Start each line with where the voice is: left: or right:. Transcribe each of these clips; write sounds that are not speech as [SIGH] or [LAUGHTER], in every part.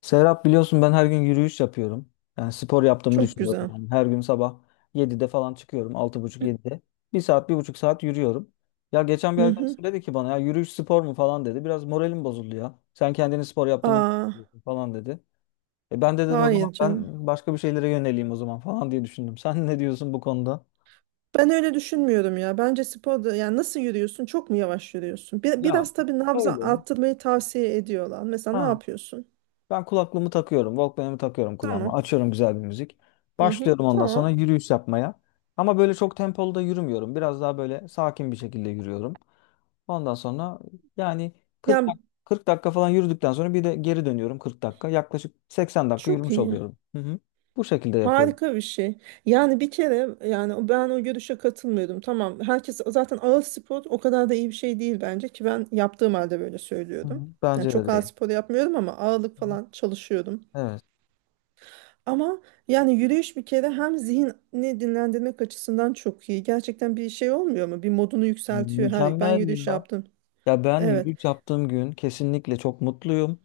left: Serap biliyorsun ben her gün yürüyüş yapıyorum. Yani spor yaptığımı
right: Çok
left: düşünüyorum.
right: güzel.
left: Yani her gün sabah 7'de falan çıkıyorum. 6.30-7'de. Bir saat, bir buçuk saat yürüyorum. Ya geçen bir
right: Hı hı.
left: arkadaşım dedi ki bana ya yürüyüş spor mu falan dedi. Biraz moralim bozuldu ya. "Sen kendini spor yaptığını mı
right: Aa,
left: zannediyorsun?" falan dedi. E ben de dedim o zaman
right: hayır canım.
left: ben başka bir şeylere yöneleyim o zaman falan diye düşündüm. Sen ne diyorsun bu konuda?
right: Ben öyle düşünmüyorum ya. Bence sporda yani nasıl yürüyorsun? Çok mu yavaş yürüyorsun?
left: Ya
right: Biraz tabii nabza
left: öyle.
right: arttırmayı tavsiye ediyorlar. Mesela ne
left: Ha.
right: yapıyorsun?
left: Ben kulaklığımı takıyorum. Walkman'ımı takıyorum kulağıma.
right: Tamam.
left: Açıyorum güzel bir müzik.
right: Hı hı,
left: Başlıyorum ondan sonra
right: tamam.
left: yürüyüş yapmaya. Ama böyle çok tempolu da yürümüyorum. Biraz daha böyle sakin bir şekilde yürüyorum. Ondan sonra yani 40
right: Yani
left: dak- 40 dakika falan yürüdükten sonra bir de geri dönüyorum 40 dakika. Yaklaşık 80 dakika
right: çok
left: yürümüş
right: iyi.
left: oluyorum. Hı hı. Bu şekilde yapıyorum.
right: Harika bir şey. Yani bir kere yani ben o görüşe katılmıyordum. Tamam. Herkes zaten ağır spor o kadar da iyi bir şey değil bence ki ben yaptığım halde böyle
left: Hı
right: söylüyordum.
left: hı.
right: Yani
left: Bence
right: çok
left: de
right: ağır
left: değil.
right: spor yapmıyorum ama ağırlık
left: Hı hı.
right: falan çalışıyordum.
left: Evet.
right: Ama yani yürüyüş bir kere hem zihni dinlendirmek açısından çok iyi. Gerçekten bir şey olmuyor mu? Bir modunu yükseltiyor. Her, ben
left: Mükemmel
right: yürüyüş
left: ya.
right: yaptım.
left: Ya ben
right: Evet.
left: yürüyüş yaptığım gün kesinlikle çok mutluyum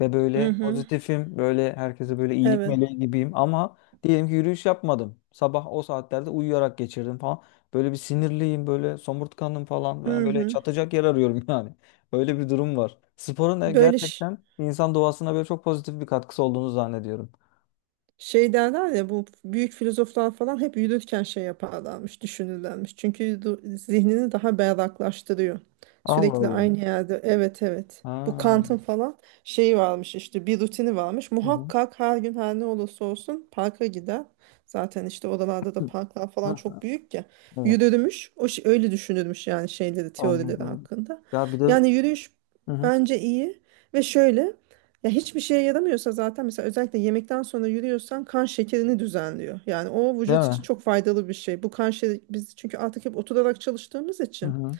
left: ve
right: Hı
left: böyle
right: hı.
left: pozitifim, böyle herkese böyle iyilik
right: Evet.
left: meleği gibiyim ama diyelim ki yürüyüş yapmadım. Sabah o saatlerde uyuyarak geçirdim falan. Böyle bir sinirliyim, böyle somurtkanım falan. Ben
right: Hı
left: böyle
right: hı.
left: çatacak yer arıyorum [LAUGHS] yani. Öyle bir durum var. Sporun da
right: Böyle ş-
left: gerçekten insan doğasına böyle çok pozitif bir katkısı olduğunu zannediyorum.
right: Şey derler ya bu büyük filozoflar falan hep yürürken şey yaparlarmış, düşünürlermiş. Çünkü zihnini daha berraklaştırıyor.
left: Allah
right: Sürekli
left: Allah.
right: aynı yerde evet evet. Bu
left: Ha.
right: Kant'ın falan şeyi varmış işte bir rutini varmış.
left: Hı hı.
right: Muhakkak her gün her ne olursa olsun parka gider. Zaten işte oralarda da
left: Hı.
right: parklar falan
left: Hah,
right: çok büyük ya.
left: evet.
right: Yürürmüş. O şey, öyle düşünürmüş yani şeyleri, teorileri
left: Anladım.
right: hakkında.
left: Ya bir de
right: Yani yürüyüş
left: hı hı.
right: bence iyi ve şöyle ya hiçbir şeye yaramıyorsa zaten mesela özellikle yemekten sonra yürüyorsan kan şekerini düzenliyor. Yani o
left: Değil
right: vücut için
left: mi?
right: çok faydalı bir şey. Bu kan şekeri biz çünkü artık hep oturarak çalıştığımız
left: Hı
right: için
left: hı.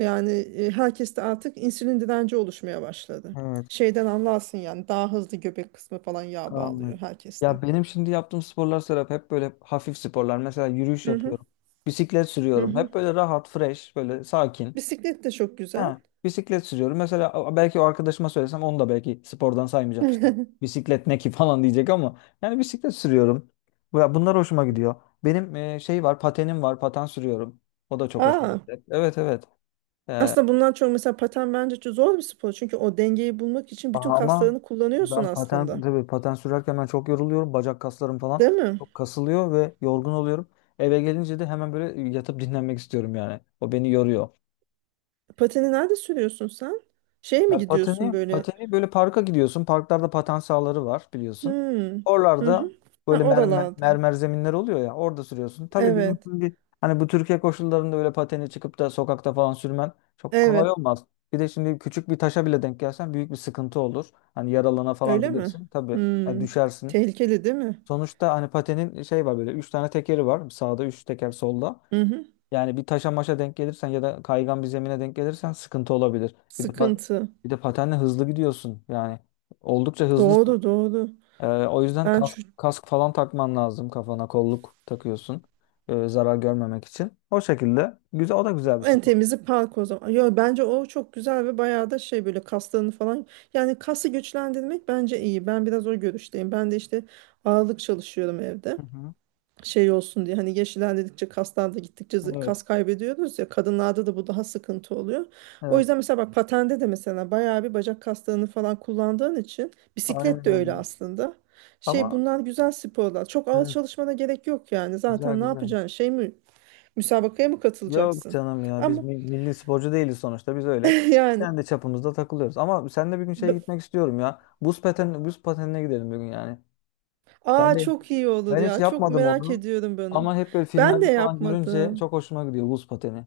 right: yani herkeste artık insülin direnci oluşmaya başladı.
left: Evet.
right: Şeyden anlarsın yani daha hızlı göbek kısmı falan yağ bağlıyor
left: Anladım.
right: herkeste.
left: Ya benim şimdi yaptığım sporlar Serap hep böyle hafif sporlar. Mesela yürüyüş
right: Hı hı,
left: yapıyorum. Bisiklet
right: hı
left: sürüyorum.
right: hı.
left: Hep böyle rahat, fresh, böyle sakin.
right: Bisiklet de çok güzel.
left: Ha, bisiklet sürüyorum. Belki o arkadaşıma söylesem onu da belki spordan saymayacak işte.
right: [LAUGHS]
left: Bisiklet ne ki [LAUGHS] falan diyecek ama yani bisiklet sürüyorum. Ya bunlar hoşuma gidiyor. Benim şey var, patenim var. Paten sürüyorum. O da çok hoşuma
right: Aa,
left: gidiyor. Evet evet.
right: aslında bundan çok mesela paten bence çok zor bir spor. Çünkü o dengeyi bulmak için bütün
left: Ama
right: kaslarını kullanıyorsun
left: ben paten
right: aslında.
left: tabii paten sürerken ben çok yoruluyorum. Bacak kaslarım falan
right: Değil mi?
left: çok kasılıyor ve yorgun oluyorum. Eve gelince de hemen böyle yatıp dinlenmek istiyorum yani. O beni yoruyor.
right: Pateni nerede sürüyorsun sen? Şeye mi
left: Ya pateni,
right: gidiyorsun böyle?
left: pateni böyle parka gidiyorsun. Parklarda paten sahaları var biliyorsun.
right: Hmm. Hı
left: Oralarda
right: hı. Ha,
left: böyle mermer,
right: oralarda.
left: mermer zeminler oluyor ya. Orada sürüyorsun. Tabii bizim
right: Evet.
left: şimdi hani bu Türkiye koşullarında öyle pateni çıkıp da sokakta falan sürmen çok kolay
right: Evet.
left: olmaz. Bir de şimdi küçük bir taşa bile denk gelsen büyük bir sıkıntı olur. Hani yaralana falan
right: Öyle mi?
left: bilirsin. Tabii yani
right: Hmm.
left: düşersin.
right: Tehlikeli değil mi?
left: Sonuçta hani patenin şey var böyle. Üç tane tekeri var. Sağda üç teker solda.
right: Hı hı.
left: Yani bir taşa maşa denk gelirsen ya da kaygan bir zemine denk gelirsen sıkıntı olabilir.
right: Sıkıntı.
left: Bir de patenle hızlı gidiyorsun. Yani oldukça hızlısın.
right: Doğru doğru.
left: O yüzden
right: Ben
left: kask,
right: şu
left: kask falan takman lazım kafana. Kolluk takıyorsun. Zarar görmemek için. O şekilde. Güzel, o da güzel bir
right: en
left: spor.
right: temizi park o zaman. Yo, bence o çok güzel ve bayağı da şey böyle kaslarını falan. Yani kası güçlendirmek bence iyi. Ben biraz o görüşteyim. Ben de işte ağırlık çalışıyorum evde.
left: Hı hı.
right: Şey olsun diye hani yaş ilerledikçe kaslar da gittikçe kas
left: Evet.
right: kaybediyoruz ya kadınlarda da bu daha sıkıntı oluyor. O
left: Evet.
right: yüzden mesela bak patende de mesela bayağı bir bacak kaslarını falan kullandığın için bisiklet
left: Aynen.
right: de
left: Öyle.
right: öyle aslında. Şey
left: Ama
right: bunlar güzel sporlar. Çok ağır
left: evet.
right: çalışmana gerek yok yani.
left: Güzel
right: Zaten ne
left: güzel.
right: yapacaksın? Şey mi müsabakaya mı
left: Yok
right: katılacaksın?
left: canım ya
right: Ama
left: milli sporcu değiliz sonuçta. Biz öyle
right: [LAUGHS] yani
left: kendi çapımızda takılıyoruz. Ama sen de bir gün şeye
right: b-
left: gitmek istiyorum ya. Buz pateni, buz patenine gidelim bir gün yani. Ben
right: aa
left: de
right: çok iyi olur
left: ben hiç
right: ya. Çok
left: yapmadım
right: merak
left: onu.
right: ediyorum bunu.
left: Ama hep böyle
right: Ben de
left: filmlerde falan görünce
right: yapmadım.
left: çok hoşuma gidiyor buz pateni.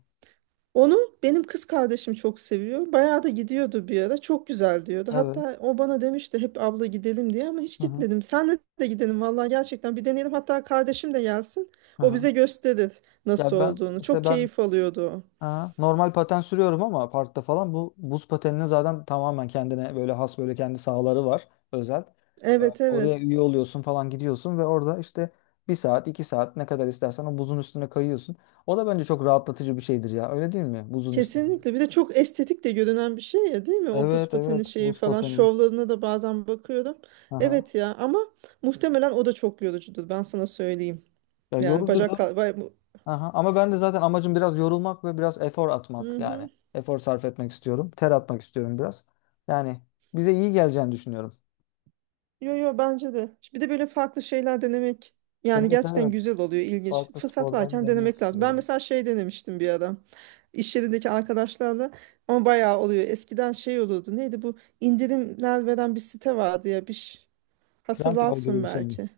right: Onu benim kız kardeşim çok seviyor. Bayağı da gidiyordu bir ara. Çok güzel diyordu.
left: Evet.
right: Hatta o bana demişti hep abla gidelim diye ama hiç
left: Hı hı.
right: gitmedim. Senle de gidelim vallahi gerçekten bir deneyelim. Hatta kardeşim de gelsin.
left: Hı
right: O
left: hı.
right: bize gösterir nasıl
left: Ya ben
right: olduğunu.
left: işte
right: Çok
left: ben
right: keyif alıyordu o.
left: aha, normal paten sürüyorum ama parkta falan bu buz pateninin zaten tamamen kendine böyle has böyle kendi sahaları var özel.
right: Evet
left: Oraya
right: evet.
left: üye oluyorsun falan gidiyorsun ve orada işte bir saat iki saat ne kadar istersen o buzun üstüne kayıyorsun. O da bence çok rahatlatıcı bir şeydir ya öyle değil mi? Buzun üstünde.
right: Kesinlikle. Bir de çok estetik de görünen bir şey ya değil mi? O buz
left: Evet
right: pateni
left: evet
right: şeyi
left: buz
right: falan
left: pateni.
right: şovlarına da bazen bakıyorum.
left: Aha.
right: Evet ya ama muhtemelen o da çok yorucudur. Ben sana söyleyeyim.
left: Ya
right: Yani
left: yorucudur.
right: bacak...
left: Aha, ama ben de zaten amacım biraz yorulmak ve biraz efor atmak yani.
right: Hı-hı.
left: Efor sarf etmek istiyorum. Ter atmak istiyorum biraz. Yani bize iyi geleceğini düşünüyorum.
right: Yo yo bence de. Bir de böyle farklı şeyler denemek yani
left: Evet
right: gerçekten
left: evet.
right: güzel oluyor, ilginç.
left: Farklı
right: Fırsat
left: sporları
right: varken
left: denemek
right: denemek lazım. Ben
left: istiyorum.
right: mesela şey denemiştim bir ara. İş yerindeki arkadaşlarla ama bayağı oluyor. Eskiden şey olurdu. Neydi bu? İndirimler veren bir site vardı ya.
left: Trendyol gibi
right: Hatırlarsın
left: bir şey mi?
right: belki.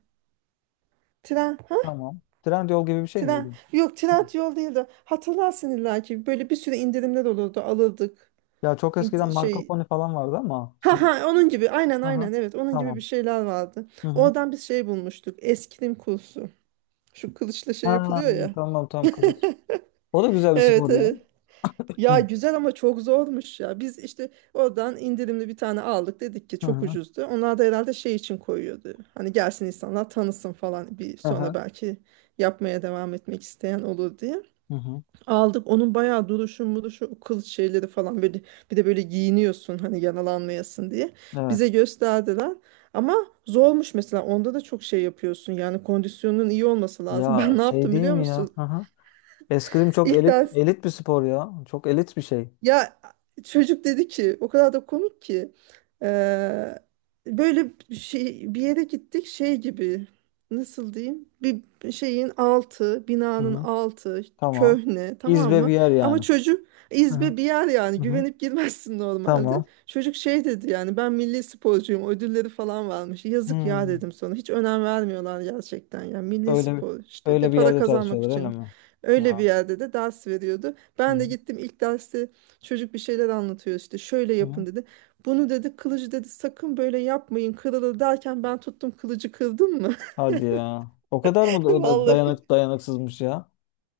right: Tren, ha?
left: Tamam. Trendyol gibi bir şey
right: Tren.
left: miydi?
right: Yok,
left: Hı.
right: Trend yol değil de hatırlarsın illa ki. Böyle bir sürü indirimler olurdu. Alırdık.
left: Ya çok eskiden
right: İnt-
left: Marco
right: şey
left: Polo falan vardı ama
right: Ha
left: şimdi
right: ha onun gibi aynen
left: aha,
right: aynen evet onun gibi bir
left: tamam.
right: şeyler vardı.
left: Hı hı.
right: Oradan bir şey bulmuştuk. Eskrim kursu. Şu kılıçla şey
left: Ha,
right: yapılıyor ya.
left: tamam tamam kılıç. O da güzel bir
right: Evet
left: spor ya.
right: evet.
left: Hı
right: Ya
left: hı.
right: güzel ama çok zormuş ya. Biz işte oradan indirimli bir tane aldık dedik ki
left: Hı
right: çok
left: hı.
right: ucuzdu. Onlar da herhalde şey için koyuyordu. Hani gelsin insanlar tanısın falan bir
left: Hı
right: sonra
left: hı.
right: belki yapmaya devam etmek isteyen olur diye.
left: Hı hı.
right: Aldık onun bayağı duruşu muruşu o kılıç şeyleri falan böyle bir de böyle giyiniyorsun hani yaralanmayasın diye.
left: Evet.
right: Bize gösterdiler. Ama zormuş mesela onda da çok şey yapıyorsun yani kondisyonun iyi olması lazım. [LAUGHS]
left: Ya
right: Ben ne
left: şey
right: yaptım
left: değil
right: biliyor
left: mi ya?
right: musun?
left: Hı hı. Eskrim çok
right: İlk
left: elit
right: ders.
left: elit bir spor ya. Çok elit bir şey.
right: Ya çocuk dedi ki o kadar da komik ki eee, böyle bir şey bir yere gittik şey gibi nasıl diyeyim bir şeyin altı
left: Hı
right: binanın
left: hı.
right: altı
left: Tamam.
right: köhne tamam
left: İzbe bir
right: mı?
left: yer
right: Ama
left: yani.
right: çocuk
left: Hı hı.
right: izbe bir yer yani
left: Hı hı.
right: güvenip girmezsin normalde.
left: Tamam.
right: Çocuk şey dedi yani ben milli sporcuyum ödülleri falan varmış. Yazık ya
left: Hmm.
right: dedim sonra hiç önem vermiyorlar gerçekten ya milli
left: Öyle bir-
right: spor işte de
left: Öyle bir
right: para
left: yerde
right: kazanmak
left: çalışıyorlar öyle
right: için
left: mi?
right: öyle bir
left: Ya
right: yerde de ders veriyordu.
left: hı
right: Ben de
left: hı.
right: gittim ilk dersi. Çocuk bir şeyler anlatıyor işte şöyle
left: Hı hı.
right: yapın dedi. Bunu dedi kılıcı dedi sakın böyle yapmayın kırılır derken ben tuttum kılıcı kırdım mı?
left: Hadi ya.
right: [LAUGHS]
left: O da
right: Vallahi.
left: dayanıksızmış ya?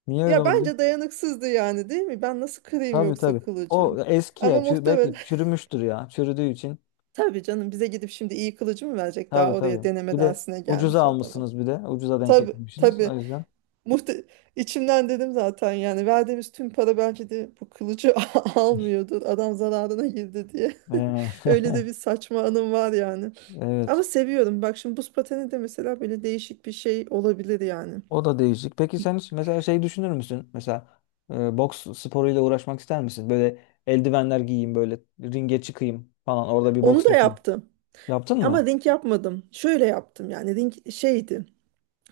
left: Niye öyle
right: Ya
left: oldu?
right: bence dayanıksızdı yani değil mi? Ben nasıl kırayım
left: Tabii
right: yoksa
left: tabii.
right: kılıcı?
left: O eski ya.
right: Ama muhtemelen
left: Belki çürümüştür ya. Çürüdüğü için.
right: [LAUGHS] tabii canım bize gidip şimdi iyi kılıcı mı verecek? Daha
left: Tabii
right: oraya
left: tabii.
right: deneme
left: Bir de
right: dersine
left: ucuza
right: gelmiş adama.
left: almışsınız bir de. Ucuza denk
right: Tabii
left: getirmişsiniz.
right: tabii.
left: O yüzden.
right: Muhte içimden dedim zaten yani verdiğimiz tüm para belki de bu kılıcı [LAUGHS] almıyordur. Adam zararına girdi diye. [LAUGHS] Öyle de
left: Ee,
right: bir saçma anım var yani.
left: [LAUGHS]
right: Ama
left: evet.
right: seviyorum. Bak şimdi buz pateni de mesela böyle değişik bir şey olabilir yani.
left: O da değişik. Peki sen hiç mesela şey düşünür müsün? Mesela boks sporuyla uğraşmak ister misin? Böyle eldivenler giyeyim, böyle ringe çıkayım falan. Orada bir
right: Onu
left: boks
right: da
left: yapayım.
right: yaptım.
left: Yaptın
right: Ama
left: mı?
right: ring yapmadım. Şöyle yaptım yani ring şeydi.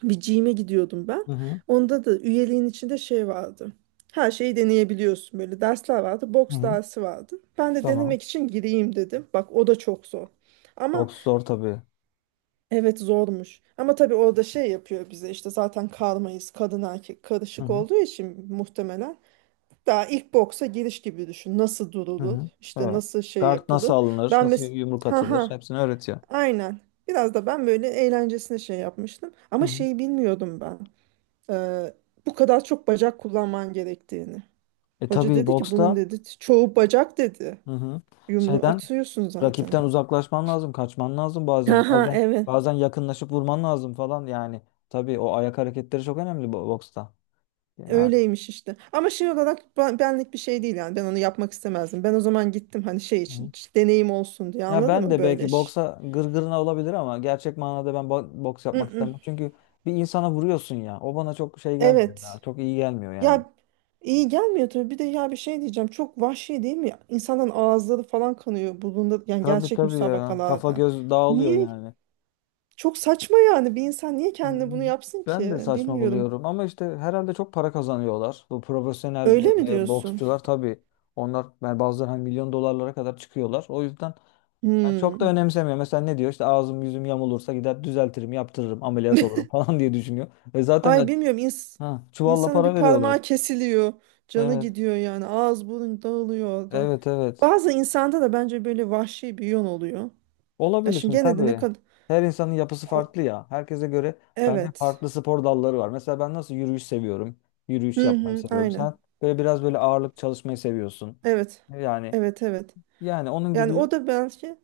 right: Bir gym'e gidiyordum ben.
left: Hı hı.
right: Onda da üyeliğin içinde şey vardı. Her şeyi deneyebiliyorsun böyle. Dersler vardı.
left: Hı
right: Boks
left: hı.
right: dersi vardı. Ben de
left: Tamam.
right: denemek için gireyim dedim. Bak o da çok zor. Ama
left: Boks zor tabii.
right: evet zormuş. Ama tabii orada şey yapıyor bize işte zaten karmayız. Kadın erkek
left: Hı
right: karışık
left: hı.
right: olduğu için muhtemelen daha ilk boksa giriş gibi düşün. Nasıl
left: Hı
right: durulur?
left: hı.
right: İşte
left: Evet.
right: nasıl şey
left: Guard nasıl
right: yapılır?
left: alınır?
right: Ben
left: Nasıl
right: mes
left: yumruk
right: ha
left: atılır?
right: ha
left: Hepsini öğretiyor.
right: aynen. Biraz da ben böyle eğlencesine şey yapmıştım.
left: Hı
right: Ama
left: hı.
right: şeyi bilmiyordum ben. Ee, bu kadar çok bacak kullanman gerektiğini.
left: E
right: Hoca
left: tabii
right: dedi ki bunun
left: boksta
right: dedi çoğu bacak dedi.
left: hı hı.
right: Yumruğu
left: şeyden
right: atıyorsun zaten.
left: Rakipten
right: [LAUGHS]
left: uzaklaşman lazım, kaçman lazım
right: Ha
left: bazen.
right: ha
left: Bazen
right: evet.
left: bazen yakınlaşıp vurman lazım falan yani. Tabii o ayak hareketleri çok önemli boksta. Yani
right: Öyleymiş işte. Ama şey olarak benlik bir şey değil yani. Ben onu yapmak istemezdim. Ben o zaman gittim hani şey için.
left: hı.
right: İşte deneyim olsun diye
left: Ya
right: anladın
left: ben
right: mı?
left: de
right: Böyle.
left: belki
right: Ş-
left: boksa gırgırına olabilir ama gerçek manada ben boks
right: Mm,
left: yapmak istemem.
right: mm.
left: Çünkü bir insana vuruyorsun ya. O bana çok şey gelmiyor ya.
right: Evet.
left: Çok iyi gelmiyor yani.
right: Ya iyi gelmiyor tabii. Bir de ya bir şey diyeceğim. Çok vahşi değil mi? İnsanın ağızları falan kanıyor bulunda yani
left: Tabii
right: gerçek
left: tabii ya. Kafa
right: müsabakalarda.
left: göz dağılıyor
right: Niye?
left: yani.
right: Çok saçma yani. Bir insan niye
left: Hı. Hı.
right: kendine bunu yapsın
left: Ben
right: ki?
left: de saçma
right: Bilmiyorum.
left: buluyorum ama işte herhalde çok para kazanıyorlar. Bu profesyonel
right: Öyle mi diyorsun?
left: boksçular tabii onlar yani bazıları hani milyon dolarlara kadar çıkıyorlar. O yüzden ben çok da
right: Hmm.
left: önemsemiyor. Mesela ne diyor? İşte ağzım yüzüm yamulursa gider düzeltirim, yaptırırım, ameliyat olurum [LAUGHS] falan diye düşünüyor. Ve
right: Ay
left: zaten
right: bilmiyorum.
left: ha, çuvalla
right: İnsanın
left: para
right: bir
left: veriyorlar.
right: parmağı kesiliyor. Canı
left: Evet,
right: gidiyor yani. Ağız burun dağılıyor orada.
left: evet, evet.
right: Bazı insanda da bence böyle vahşi bir yön oluyor. Ya
left: Olabilir
right: şimdi
left: şimdi
right: gene de ne
left: tabii.
right: kadar...
left: Her insanın yapısı
right: O-
left: farklı ya. Herkese göre bence
right: Evet.
left: farklı spor dalları var. Mesela ben nasıl yürüyüş seviyorum. Yürüyüş
right: Hı
left: yapmayı
right: hı,
left: seviyorum.
right: aynen.
left: Sen böyle biraz böyle ağırlık çalışmayı seviyorsun.
right: Evet.
left: Yani
right: Evet evet.
left: yani onun
right: Yani
left: gibi
right: o da belki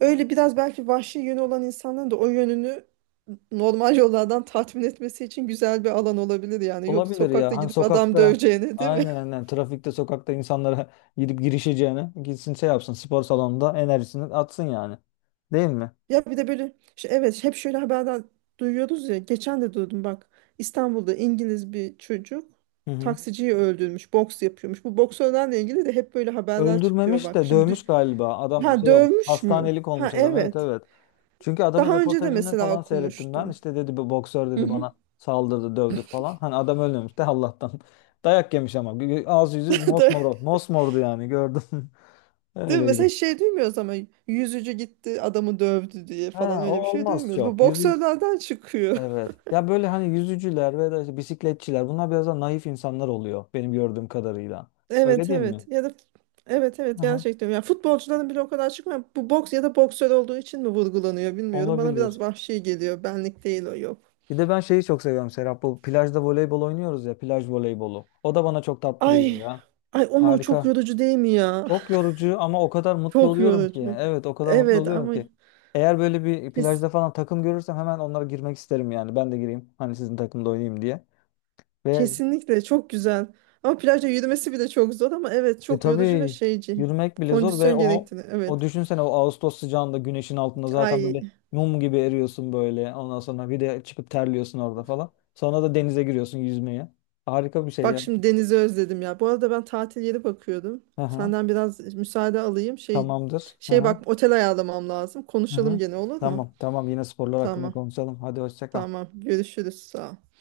right: öyle biraz belki vahşi yönü olan insanların da o yönünü normal yollardan tatmin etmesi için güzel bir alan olabilir yani. Yok
left: olabilir
right: sokakta
left: ya. Hani
right: gidip adam
left: sokakta
right: döveceğine değil mi?
left: aynen
right: [LAUGHS]
left: aynen trafikte sokakta insanlara [LAUGHS] gidip girişeceğine gitsin şey yapsın spor salonunda enerjisini atsın yani. Değil mi?
right: Ya bir de böyle şey, evet hep şöyle haberden duyuyoruz ya. Geçen de duydum bak. İstanbul'da İngiliz bir çocuk
left: Hı hı.
right: taksiciyi öldürmüş. Boks yapıyormuş. Bu boksörlerle ilgili de hep böyle haberler çıkıyor
left: Öldürmemiş
right: bak.
left: de dövmüş galiba. Adam
right: Ha
left: şey olmuş.
right: dövmüş mü?
left: Hastanelik
right: Ha
left: olmuş adam. Evet
right: evet.
left: evet. Çünkü adamın
right: Daha önce de
left: röportajını
right: mesela
left: falan seyrettim ben.
right: okumuştum.
left: İşte dedi bir boksör
right: Hı
left: dedi
right: hı.
left: bana saldırdı, dövdü falan. Hani adam ölmemiş de Allah'tan. [LAUGHS] Dayak yemiş ama. Ağzı yüzü
right: [LAUGHS]
left: mosmor. Mosmordu yani gördüm. [LAUGHS]
right: Değil mi?
left: Öyleydi.
right: Mesela hiç şey duymuyoruz ama yüzücü gitti adamı dövdü diye falan
left: Ha, o
right: öyle bir şey
left: olmaz
right: duymuyoruz. Bu
left: çok. Yüzü
right: boksörlerden çıkıyor. [LAUGHS]
left: evet. Ya böyle hani yüzücüler ve de işte bisikletçiler bunlar biraz daha naif insanlar oluyor benim gördüğüm kadarıyla. Öyle
right: Evet
left: değil
right: evet
left: mi?
right: ya da evet evet
left: Aha,
right: gerçekten. Yani futbolcuların bile o kadar çıkmıyor. Bu boks ya da boksör olduğu için mi vurgulanıyor bilmiyorum. Bana biraz
left: olabilir.
right: vahşi geliyor. Benlik değil o yok.
left: Bir de ben şeyi çok seviyorum Serap. Bu plajda voleybol oynuyoruz ya. Plaj voleybolu. O da bana çok tatlı
right: Ay
left: geliyor ya.
right: ay o mu çok
left: Harika.
right: yorucu değil mi ya?
left: Çok yorucu ama o kadar
right: [LAUGHS]
left: mutlu
right: Çok
left: oluyorum ki.
right: yorucu.
left: Evet o kadar mutlu
right: Evet
left: oluyorum
right: ama
left: ki. Eğer böyle bir
right: kes,
left: plajda falan takım görürsem hemen onlara girmek isterim yani. Ben de gireyim. Hani sizin takımda oynayayım diye. Ve
right: kesinlikle çok güzel. Ama plajda yürümesi bile çok zor ama evet çok yorucu ve
left: tabii
right: şeyci.
left: yürümek bile zor ve
right: Kondisyon
left: o
right: gerektirir.
left: o
right: Evet.
left: düşünsene o Ağustos sıcağında güneşin altında zaten
right: Ay.
left: böyle mum gibi eriyorsun böyle. Ondan sonra bir de çıkıp terliyorsun orada falan. Sonra da denize giriyorsun yüzmeye. Harika bir şey
right: Bak
left: ya.
right: şimdi denizi özledim ya. Bu arada ben tatil yeri bakıyordum.
left: Aha.
right: Senden biraz müsaade alayım.
left: Tamamdır. Hı
right: Şey
left: hı.
right: bak otel ayarlamam lazım.
left: Hı
right: Konuşalım
left: hı.
right: gene olur mu?
left: Tamam tamam yine sporlar hakkında
right: Tamam.
left: konuşalım. Hadi hoşça kal.
right: Tamam. Görüşürüz. Sağ ol.